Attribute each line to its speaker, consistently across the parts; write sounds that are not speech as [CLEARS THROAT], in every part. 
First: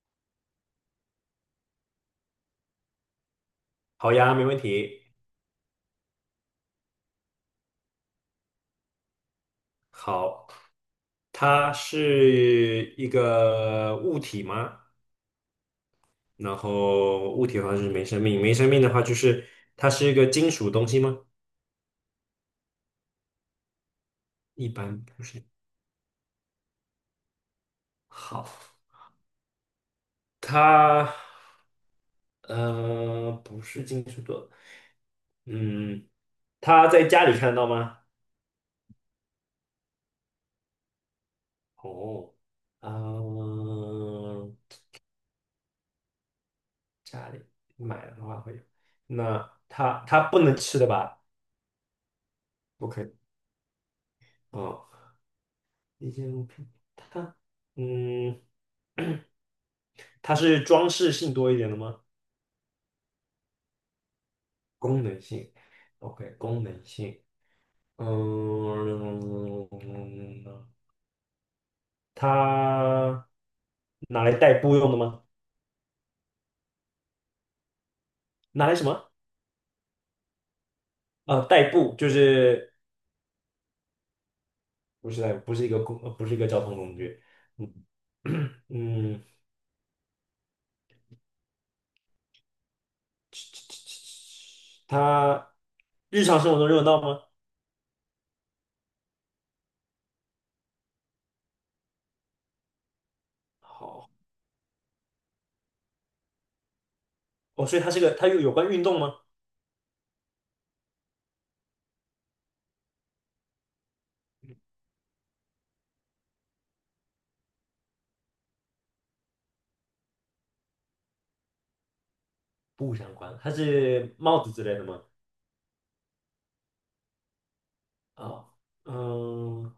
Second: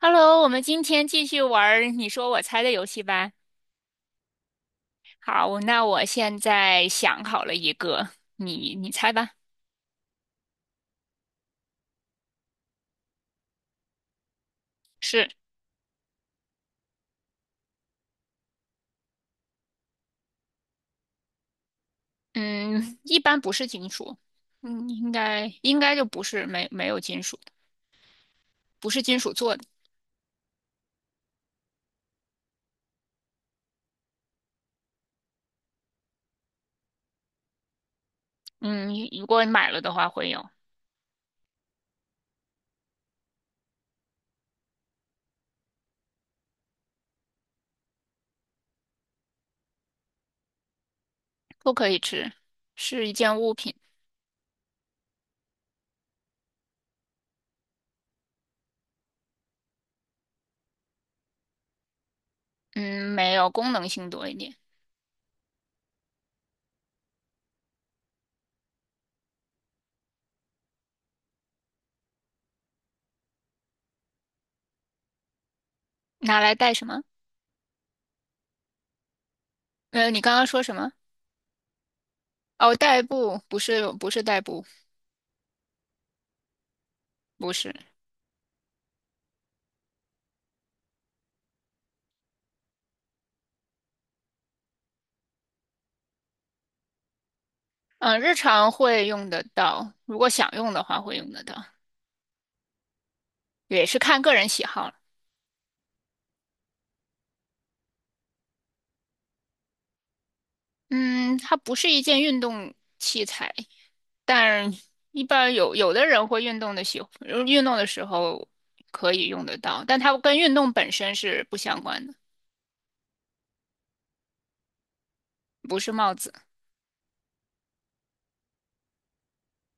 Speaker 1: Hello，我们今天继续玩儿你说我猜的游戏吧。
Speaker 2: 好呀，没问题。
Speaker 1: 好，那我现在想好了一个，你猜吧。
Speaker 2: 好，它是一个物体吗？
Speaker 1: 是，
Speaker 2: 然后物体的话就是没生命，没生命的话就是它是一个金属东西吗？
Speaker 1: 嗯，一般不是金属，
Speaker 2: 一
Speaker 1: 嗯，
Speaker 2: 般
Speaker 1: 应
Speaker 2: 不是。
Speaker 1: 该应该就不是没有金属的，
Speaker 2: 好，
Speaker 1: 不是金属做的。
Speaker 2: 它不是金属的。嗯，它在家里看得到吗？
Speaker 1: 嗯，如果你买了的话会有，
Speaker 2: 哦，嗯、家里买的话会有。那它不能吃的吧？
Speaker 1: 不可以吃，
Speaker 2: 不可
Speaker 1: 是一
Speaker 2: 以。
Speaker 1: 件物品。
Speaker 2: 哦。一件物品，它，嗯，它是装饰性多一点的吗？
Speaker 1: 嗯，没有功能性多一点，
Speaker 2: 功能性，OK，功能性。嗯，它拿来代步用的吗？
Speaker 1: 拿来带什么？
Speaker 2: 拿来什么？
Speaker 1: 你刚刚说什么？
Speaker 2: 代步就是
Speaker 1: 哦，代步，不是不是代步，
Speaker 2: 不是代步，不是一个工，呃不是一个交通工具。
Speaker 1: 不是。
Speaker 2: 嗯。 [CLEARS THROAT] 嗯，它日常生活中用得到吗？
Speaker 1: 嗯，日常会用得到，如果想用的话会用得到，也是
Speaker 2: 好，
Speaker 1: 看个人喜好了。
Speaker 2: 哦，所以它是个，它有有关运动吗？
Speaker 1: 嗯，它不是一件运动器材，但一般有的人会运动的时候可以用得到，但它跟运动本身是不相关的，
Speaker 2: 不相关，它是帽子之类的吗？
Speaker 1: 不是帽子，
Speaker 2: 哦，嗯，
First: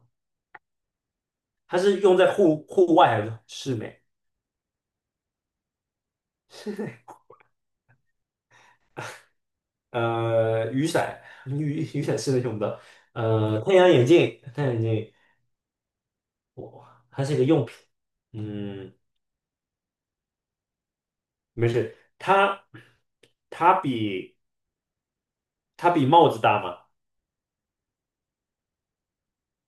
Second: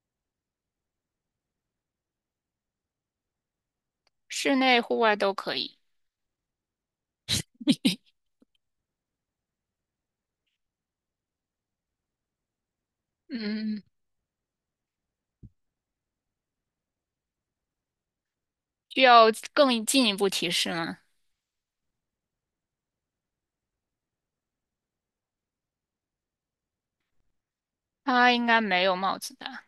Speaker 2: 它是用在户外还是室内？
Speaker 1: 室内户外都可以。
Speaker 2: 雨伞，雨伞是能用的。太
Speaker 1: 嗯，
Speaker 2: 阳眼镜，太阳眼镜，哇，它是一个用品。嗯，
Speaker 1: 需要更进一步提示吗？
Speaker 2: 没事。它比它比帽子大吗？
Speaker 1: 它应该没有帽子大，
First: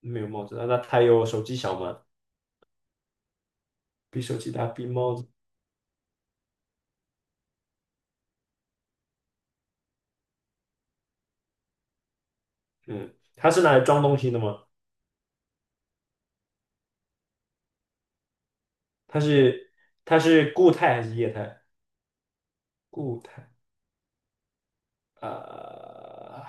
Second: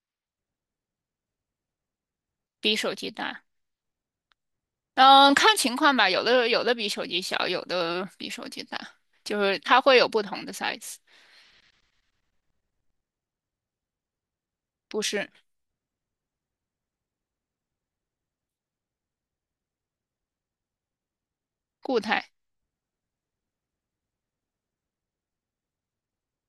Speaker 2: 没有帽子大，那它有手机小吗？
Speaker 1: 比手机大。
Speaker 2: 比手机大，比帽子。
Speaker 1: 嗯，看情况吧，有的比手机小，有的比手机大，就是它会有不同的 size，
Speaker 2: 嗯，它是拿来装东西的吗？
Speaker 1: 不是
Speaker 2: 它是它是固态还是液态？
Speaker 1: 固态。
Speaker 2: 固态。呃，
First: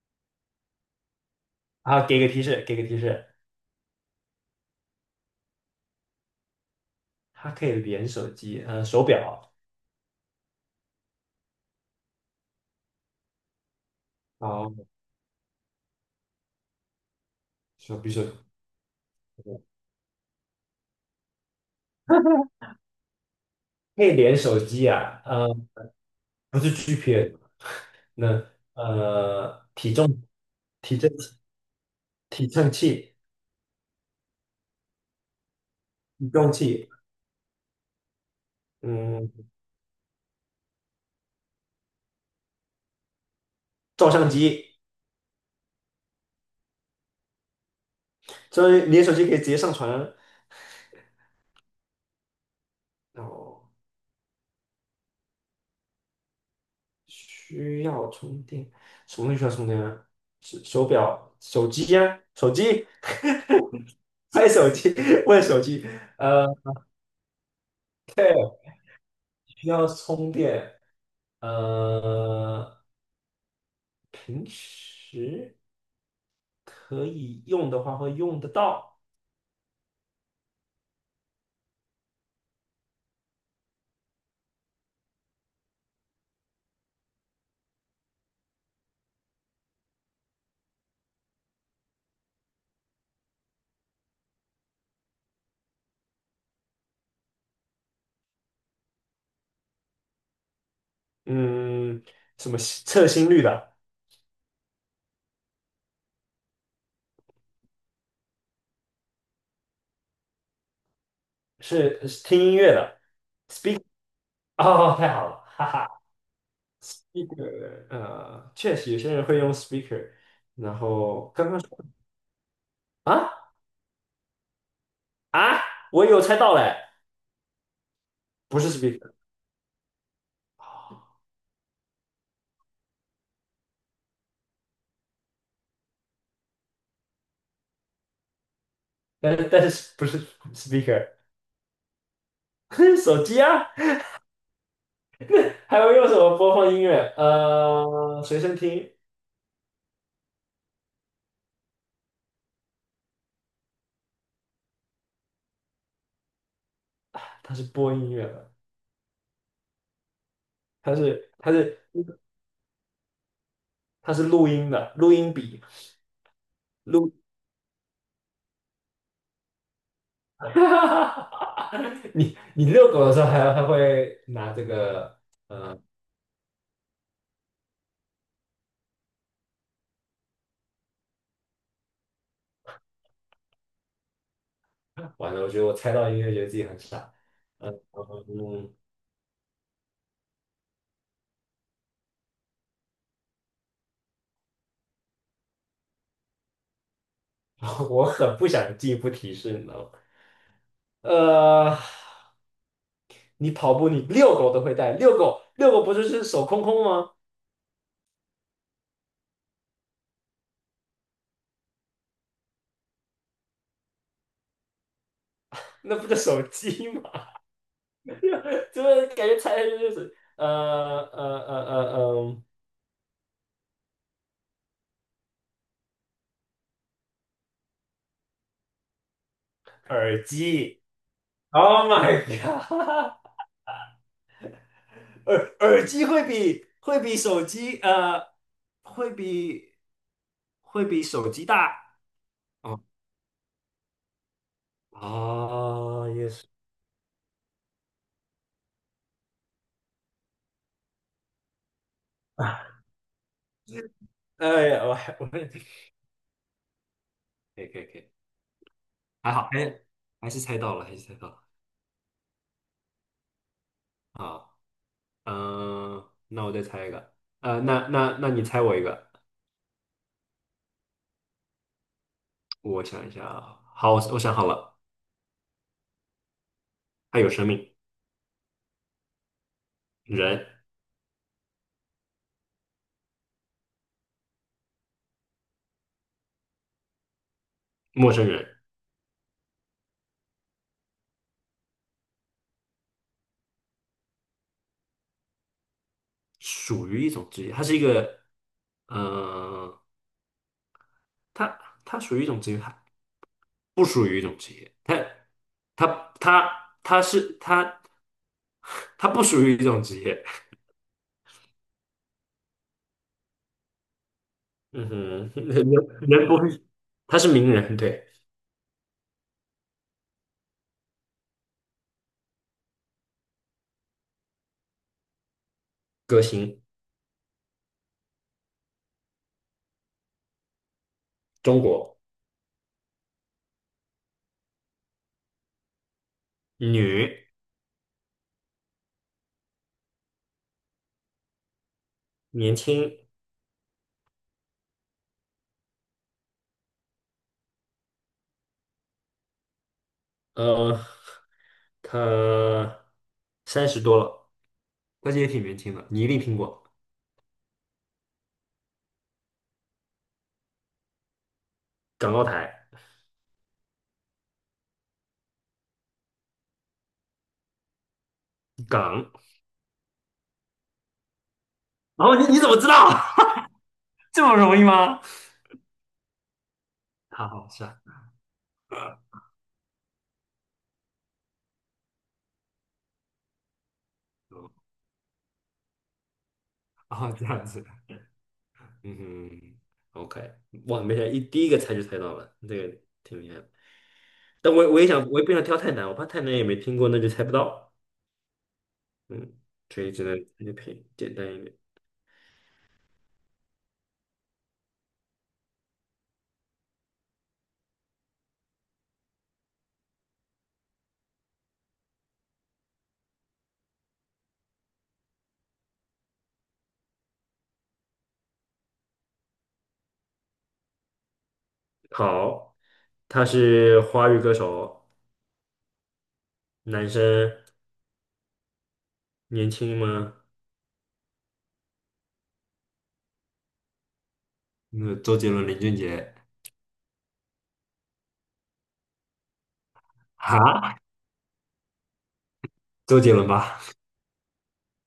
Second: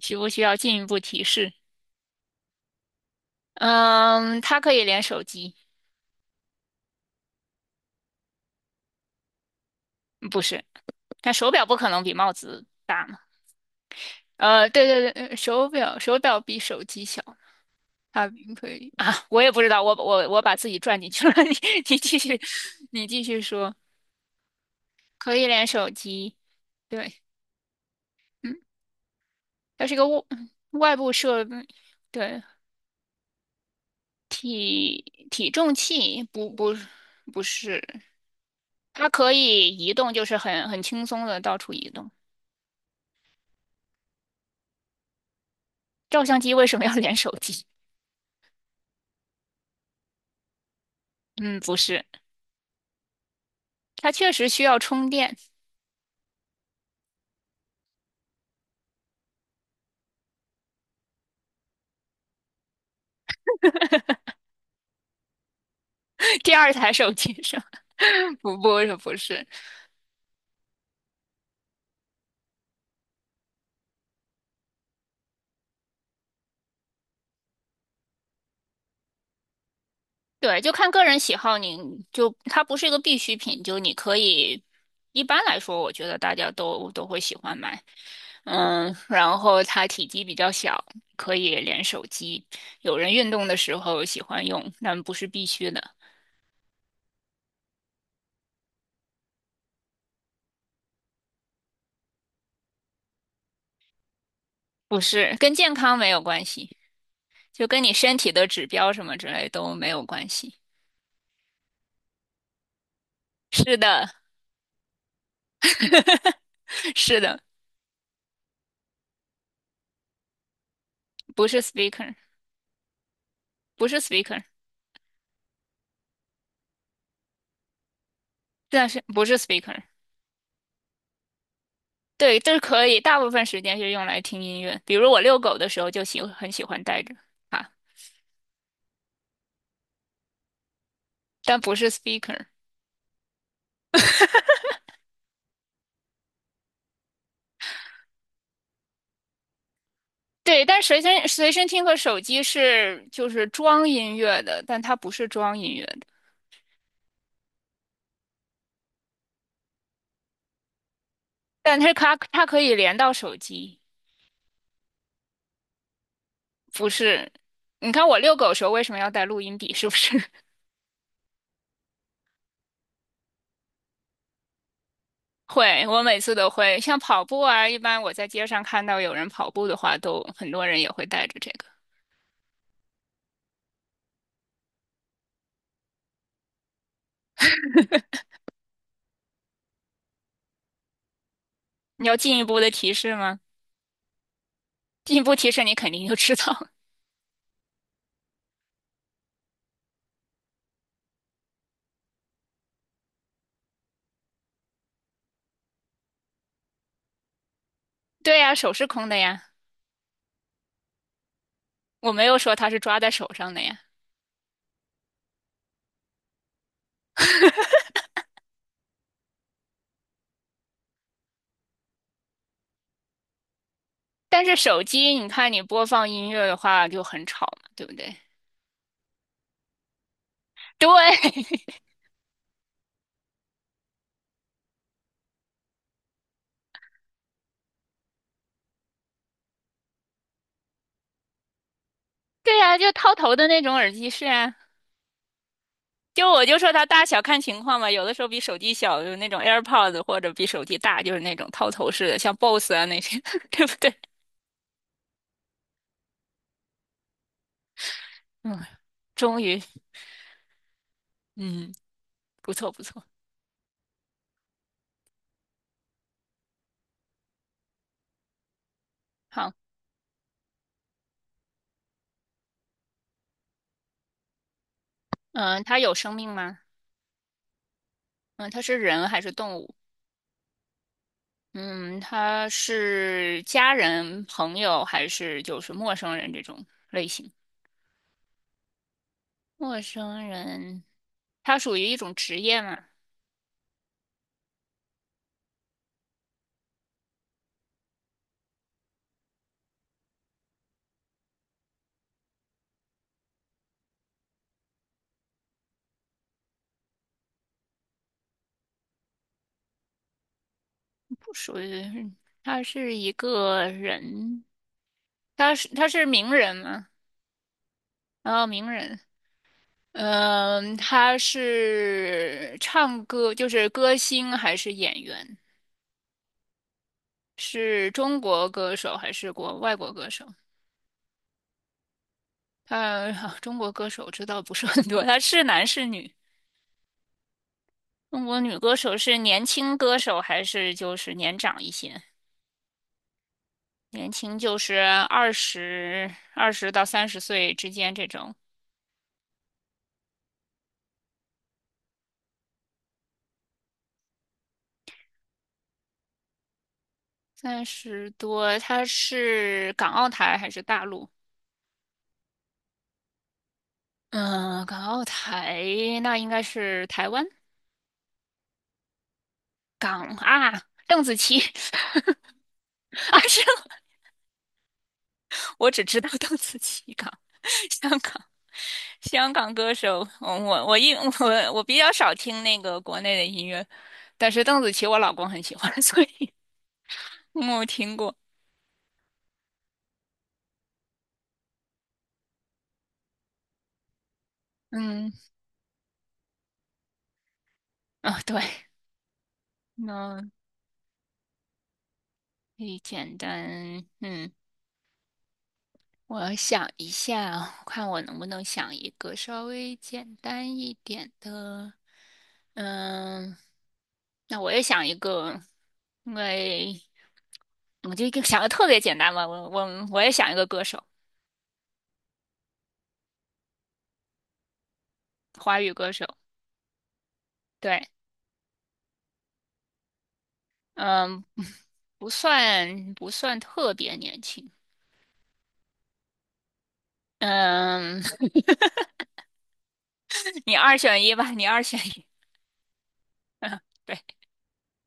Speaker 1: 需不需要进一步提示？
Speaker 2: 啊，给个提示，给个提示。
Speaker 1: 嗯，它可以连手机，
Speaker 2: 它可以连手机。手表
Speaker 1: 不是，但手表不可能比帽子大嘛。
Speaker 2: 哦，
Speaker 1: 对对对，手表比手机小，
Speaker 2: 手比手，
Speaker 1: 它可以啊，我也不知道，我把自己转进去了，[LAUGHS] 你继续，你继续说，
Speaker 2: 可以连手机啊。
Speaker 1: 可以连手机，
Speaker 2: 不是 g p
Speaker 1: 对，
Speaker 2: S。那
Speaker 1: 嗯，
Speaker 2: 呃，
Speaker 1: 它
Speaker 2: 体
Speaker 1: 是个
Speaker 2: 重、
Speaker 1: 外外
Speaker 2: 体重、
Speaker 1: 部设备。对，
Speaker 2: 体称器、
Speaker 1: 体重器
Speaker 2: 体
Speaker 1: 不
Speaker 2: 重
Speaker 1: 不
Speaker 2: 器。
Speaker 1: 不是，它可
Speaker 2: 嗯，
Speaker 1: 以移动，就是很轻松的到处移动。
Speaker 2: 照相机，
Speaker 1: 照相机为什么要连手机？
Speaker 2: 所以你的手机可以直接上传，
Speaker 1: [LAUGHS] 嗯，不是，
Speaker 2: 然后
Speaker 1: 它确实需要充电。
Speaker 2: 需要充电。什么东西需要充电啊？手表、手机呀、手机拍手机，[LAUGHS] 问手机。
Speaker 1: [LAUGHS]
Speaker 2: 呃，
Speaker 1: 第二台手机上，[LAUGHS] 不是不是，
Speaker 2: 需要充电，呃。平时可以用的话会用得到。
Speaker 1: 对，就看个人喜好你，就它不是一个必需品，就你可以。一般来说，我觉得大家都会喜欢买，嗯，然后它体积比较小，可以连手机。有人运动的时候喜欢用，但不是必须的。
Speaker 2: 嗯，什么测心率的，
Speaker 1: 不是，跟健康没有关系，就跟你身体的指标什么之类都没有关系。
Speaker 2: 是听音乐的。
Speaker 1: 是的，
Speaker 2: 哦，太好了，哈哈
Speaker 1: [LAUGHS] 是的，
Speaker 2: ，speaker。确实有些人会用 speaker，然后
Speaker 1: 不
Speaker 2: 刚
Speaker 1: 是
Speaker 2: 刚说
Speaker 1: speaker，
Speaker 2: 啊
Speaker 1: 不是 speaker，
Speaker 2: 啊，我有猜到嘞，不是
Speaker 1: 但是
Speaker 2: speaker。
Speaker 1: 不是 speaker。
Speaker 2: 哦，
Speaker 1: 对，这是可以，大部分时间是用来听音乐，比如我遛狗的时候就很喜欢带着啊，
Speaker 2: 但是不是 speaker。
Speaker 1: 但不是 speaker。
Speaker 2: [LAUGHS] 手机啊，还会用什么播放音乐？随身听。
Speaker 1: 对，但随身听和手机是就是装音乐的，但它不是装音乐的，
Speaker 2: 它是播音乐的，它是它
Speaker 1: 但
Speaker 2: 是
Speaker 1: 它可以连到手机。
Speaker 2: 它是录音的，录音笔。
Speaker 1: 不
Speaker 2: 撸，
Speaker 1: 是，你看我遛狗的时候为什么要带录音笔？是不是
Speaker 2: [LAUGHS] 你遛狗的时候还会拿这个？
Speaker 1: [LAUGHS] 会？我每次都会，像跑步啊，一般我在街上看到有人跑步的话，都很多人也会带着这个。
Speaker 2: 完了，我觉得我猜到音乐，觉得自己很傻。嗯，
Speaker 1: 你要进一步的提示吗？进一步提示你肯定就知道了
Speaker 2: [LAUGHS] 我很不想进一步提示，你知道吗？呃，你跑步，你遛狗都会带，遛狗不就是手空空吗？
Speaker 1: [LAUGHS] 对呀，手是空的呀，我没有说它是抓在手上的呀。
Speaker 2: 那不就手机吗？[LAUGHS] 就是感觉猜下去就是呃呃呃呃，
Speaker 1: 但是手机，你看你播放音乐的话就很吵嘛，对不对？
Speaker 2: 耳机。
Speaker 1: 对，
Speaker 2: Oh my god！耳机会比手机会比会比手机大。
Speaker 1: [LAUGHS] 对呀，
Speaker 2: 哦，
Speaker 1: 就套头的那种耳机是啊。
Speaker 2: 啊
Speaker 1: 就
Speaker 2: 也
Speaker 1: 我
Speaker 2: 是。
Speaker 1: 就说它大小看情况吧，有的时候比手机小，就是那种 AirPods，或者比手机大，就是那种套头式的，像 BOSS 啊那些，[LAUGHS] 对不对？
Speaker 2: [LAUGHS] 哎呀，我还可以，可以可以。
Speaker 1: 嗯，
Speaker 2: 还
Speaker 1: 终
Speaker 2: 好
Speaker 1: 于，
Speaker 2: 哎，还是猜到了，还是猜到了。
Speaker 1: 嗯，不错不错。
Speaker 2: 好。嗯、那我再猜一个。那你猜我一个。
Speaker 1: 好，
Speaker 2: 我想一下啊，好我想好了。
Speaker 1: 嗯，它有生命吗？
Speaker 2: 它有生命。
Speaker 1: 嗯，它是人还是动物？
Speaker 2: 人。
Speaker 1: 嗯，它是家人、朋友还是就是陌生人这种类型？
Speaker 2: 陌生人。
Speaker 1: 陌生人，它属于一种职业吗？
Speaker 2: 属于一种职业。它是一个嗯、呃它它属于一种职业，不属于一种职业。他他他他是他他不属于一种职业。
Speaker 1: 不属于，它是一个人，
Speaker 2: 嗯哼。[LAUGHS]
Speaker 1: 他
Speaker 2: 人
Speaker 1: 是他是
Speaker 2: 人
Speaker 1: 名
Speaker 2: 不
Speaker 1: 人
Speaker 2: 是，
Speaker 1: 吗？
Speaker 2: 他是名人，对。
Speaker 1: 然后名人，嗯，他是唱歌，就是歌星还是演员？
Speaker 2: 歌星。
Speaker 1: 是中国歌手还是国外国歌手？
Speaker 2: 中国
Speaker 1: 他、[LAUGHS] 中国歌手知道不是很多，他是男是女？
Speaker 2: 女。
Speaker 1: 中国女歌手是年轻歌手还是就是年长一些？
Speaker 2: 年轻。
Speaker 1: 年轻就是二十到30岁之间这种，
Speaker 2: 呃，他三十多了，但是也挺年轻的，你一定听过。
Speaker 1: 30多。他是港澳台还是大陆？
Speaker 2: 港澳台。
Speaker 1: 嗯，港澳台那应该是台湾。
Speaker 2: 港。
Speaker 1: 港啊，邓紫棋
Speaker 2: 然后
Speaker 1: [LAUGHS]
Speaker 2: 你怎么知道？
Speaker 1: 啊，是
Speaker 2: [LAUGHS] 这么容易吗？
Speaker 1: 我只知道邓紫棋港，
Speaker 2: 好好，是啊。
Speaker 1: [LAUGHS] 香港，香港歌手。嗯我我一我我比较少听那个国内的音乐，但是邓紫棋我老公很喜欢，[LAUGHS] 所以
Speaker 2: [LAUGHS]，这样
Speaker 1: 嗯我
Speaker 2: 子。
Speaker 1: 听过。
Speaker 2: 嗯哼，OK，哇，没想第一个猜就猜到了，这个挺厉害的。但我也想，
Speaker 1: 嗯，
Speaker 2: 我也不想挑太难，我怕太难也没听过，那就猜不到。
Speaker 1: 啊、对，
Speaker 2: 嗯，所以只
Speaker 1: 那
Speaker 2: 能那就偏简单一点。
Speaker 1: 可以简单。嗯，我想一下，看我能不能想一个稍微简单一点的。嗯，那我也想一个，因为我就一个想的特别简单嘛，我也想一个歌手，
Speaker 2: 好，他是华语歌手，
Speaker 1: 华语歌手，
Speaker 2: 男生，
Speaker 1: 对，
Speaker 2: 年轻吗？
Speaker 1: 嗯，不算特别年轻，
Speaker 2: 那周杰伦、林俊杰
Speaker 1: 嗯，[LAUGHS] 你
Speaker 2: 啊，
Speaker 1: 二选一吧，你二选一，
Speaker 2: 周杰伦
Speaker 1: [LAUGHS] 嗯，
Speaker 2: 吧？
Speaker 1: 对，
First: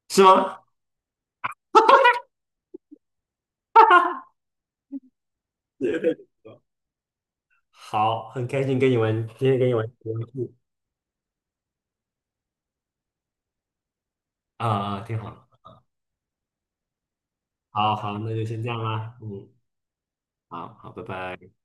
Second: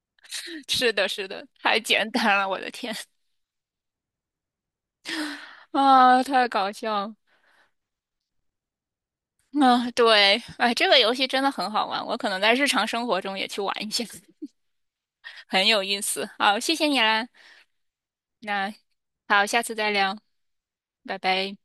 Speaker 2: 是吗？
Speaker 1: 是的，是的，太简单了，我的天
Speaker 2: 对。
Speaker 1: 啊，太搞笑了。
Speaker 2: 好，很开心跟你玩，今天跟你玩
Speaker 1: 啊，
Speaker 2: 这个游
Speaker 1: 对，
Speaker 2: 戏。
Speaker 1: 哎，这个游戏真的很好玩，我可能在日常生活中也去玩一下，
Speaker 2: 啊、挺
Speaker 1: [LAUGHS]
Speaker 2: 好。
Speaker 1: 很有意思。好，谢谢你啦，
Speaker 2: 好好，那就先这
Speaker 1: 那
Speaker 2: 样啦。
Speaker 1: 好，
Speaker 2: 嗯，
Speaker 1: 下次再聊，
Speaker 2: 好好，拜
Speaker 1: 拜
Speaker 2: 拜。
Speaker 1: 拜。